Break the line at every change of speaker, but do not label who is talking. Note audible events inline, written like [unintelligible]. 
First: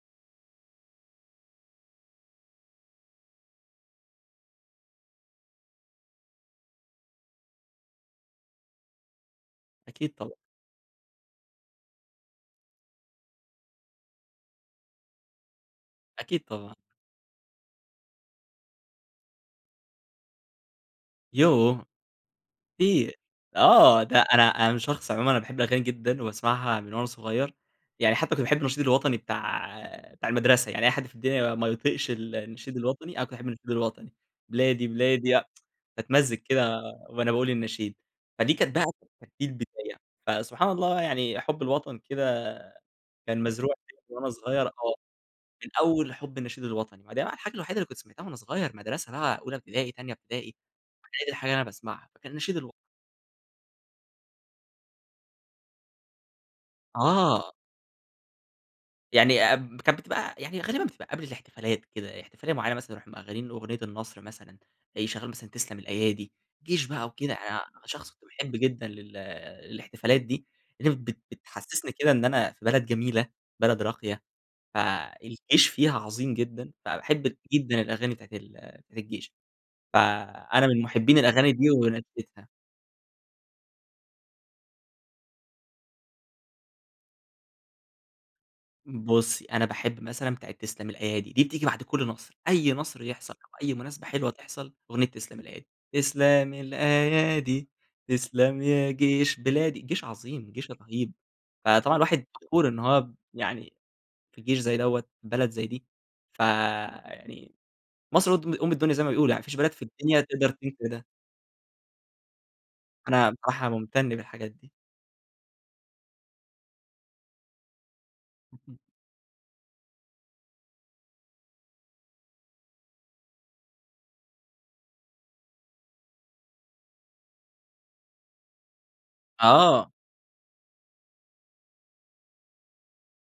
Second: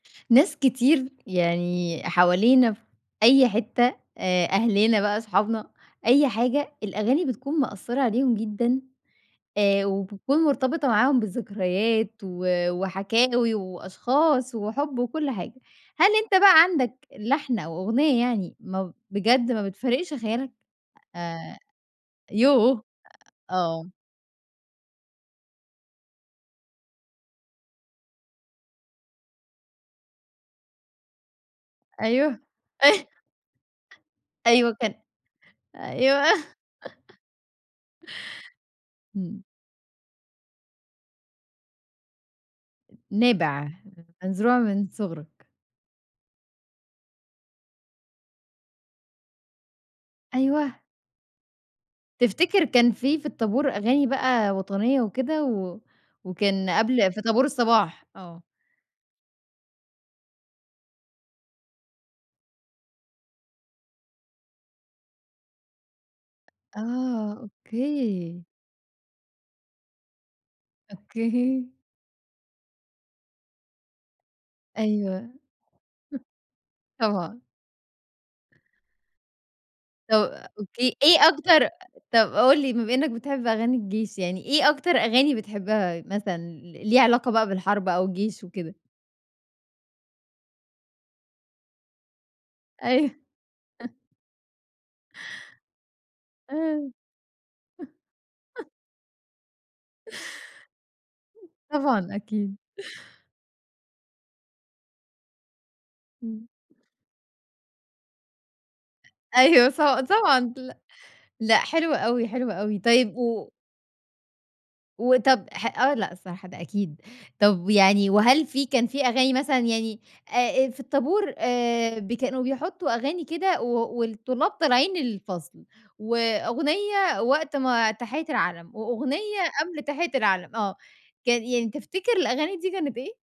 ناس كتير يعني حوالينا في أي حتّة، آآ أهلنا بقى أصحابنا أي حاجة، الأغاني بتكون مأثّرة عليهم جدًا، آآ
أكيد طبعًا.
وبتكون مرتبطة معاهم بذكريات و وحكاوي وأشخاص وحُب وكلّ حاجة، هل أنت
أكيد
بقى
طبعًا.
عندك لحن أو أغنية يعني، ما بجد ما بتفارقش خيالك؟ آآ،
يوه!
يوه!
كتير،
أ آه.
آه ده أنا أنا شخص عمومًا أنا باحب الأغاني جدًا وباسمعها من وأنا صغيّر، يعني حتّى كنت باحب النشيد الوطني بتاع بتاع المدرسة، يعني أي حد في الدنيا ما يطيقش ال
أيوه.
النشيد
أيو
الوطني انا كنت باحب النشيد الوطني،
أيوه
بلادي،
كان
بلادي لأ، [tsk]
أيوه.
باتمزِّج كده
[laughs]
وأنا باقول النشيد، فدي كانت بقى كانت
إمم.
دي البداية، فسبحان الله يعني حُب الوطن كده كان
نابع،
مزروع فيّا من وأنا
مزروع
صغيّر
من
آه،
صغرك.
من أوّل حُب النشيد الوطني، ما دي بقى الحاجة الوحيدة اللي كنت سمعتها وأنا صغيّر، مدرسة بقى أولى ابتدائي تانية ابتدائي،
أيوه.
ما هي دي الحاجة اللي أنا باسمعها كان النشيد
تفتكر
الو
كان في، في الطابور أغاني بقى وطنية وكده، و وكان قبل في طابور
آه.
الصباح، آه.
يعني اب كانت بتبقى يعني غالبًا بتبقى قبل الاحتفالات كده، احتفالية معيّنة مثلًا نروح مشّغلين أغنية النصر مثلًا، يشّغلوا مثلًا تسلم الأيادي، جيش بقى وكده،
آه،
أنا شخص
أوكي.
محب جدًا لل الاحتفالات دي، اللي بت
أوكي.
بتحسّسني كده إن أنا في بلد جميلة بلد راقية،
أيوه، [chuckles]
فالجيش فيها عظيم جدًا، فأحب
طبعًا.
جدًا الأغاني بتاعة ال بتاعة الجيش،
طَب
فأنا من
أوكي، إيه
محبين الأغاني دي.
أكتر طَب
[unintelligible]
قُل لي بما إنّك بتحب أغاني الجيش يعني، إيه أكتر أغاني بتحبها مثلًا، ل ليها علاقة بقى بالحرب أو الجيش وكده؟
بُصّي، أنا باحب مثلًا بتاعة تسلم الأيادي، دي بتيجي بعد كلّ نصر، أي نصر
أيوه.
يحصل أو أي
[chuckles]
مناسبة حلوة تحصل، أغنية تسلم الأيادي، تسلم
آه.
الأيادي تسلم
[chuckles]
يا جيش بلادي. جيش عظيم جيش رهيب، فطبعًا
طبعًا
الواحد
أكيد.
فخور إنّه هو يعني في جيش زي دوّة، بلد زي دي،
إمم.
فيعني مصر قد أم الدنيا زي ما بيقولوا، يعني ما فيش
أيوه
بلد
ص
في الدنيا تقدر
طبعًا لا
تنفي ده.
لأ حلو أوي، حلو أوي، طيب
أنا
و
بصراحة ممتن بالحاجات دي.
وطَب ح آه لأ صراحة ده أكيد، طَب يعني وهل في
اهم.
كان في أغاني مثلًا يعني آآ آآ في الطابورآآ ب كانو بيحطّوا أغاني كده و والطلاب طالعين الفصل، وأغنية وقت ما تحيّة العَلَم، وأغنية قبل
آه.
تحيّة العَلَم، آه، كان يعني تفتكر الأغاني دي كانت إيه؟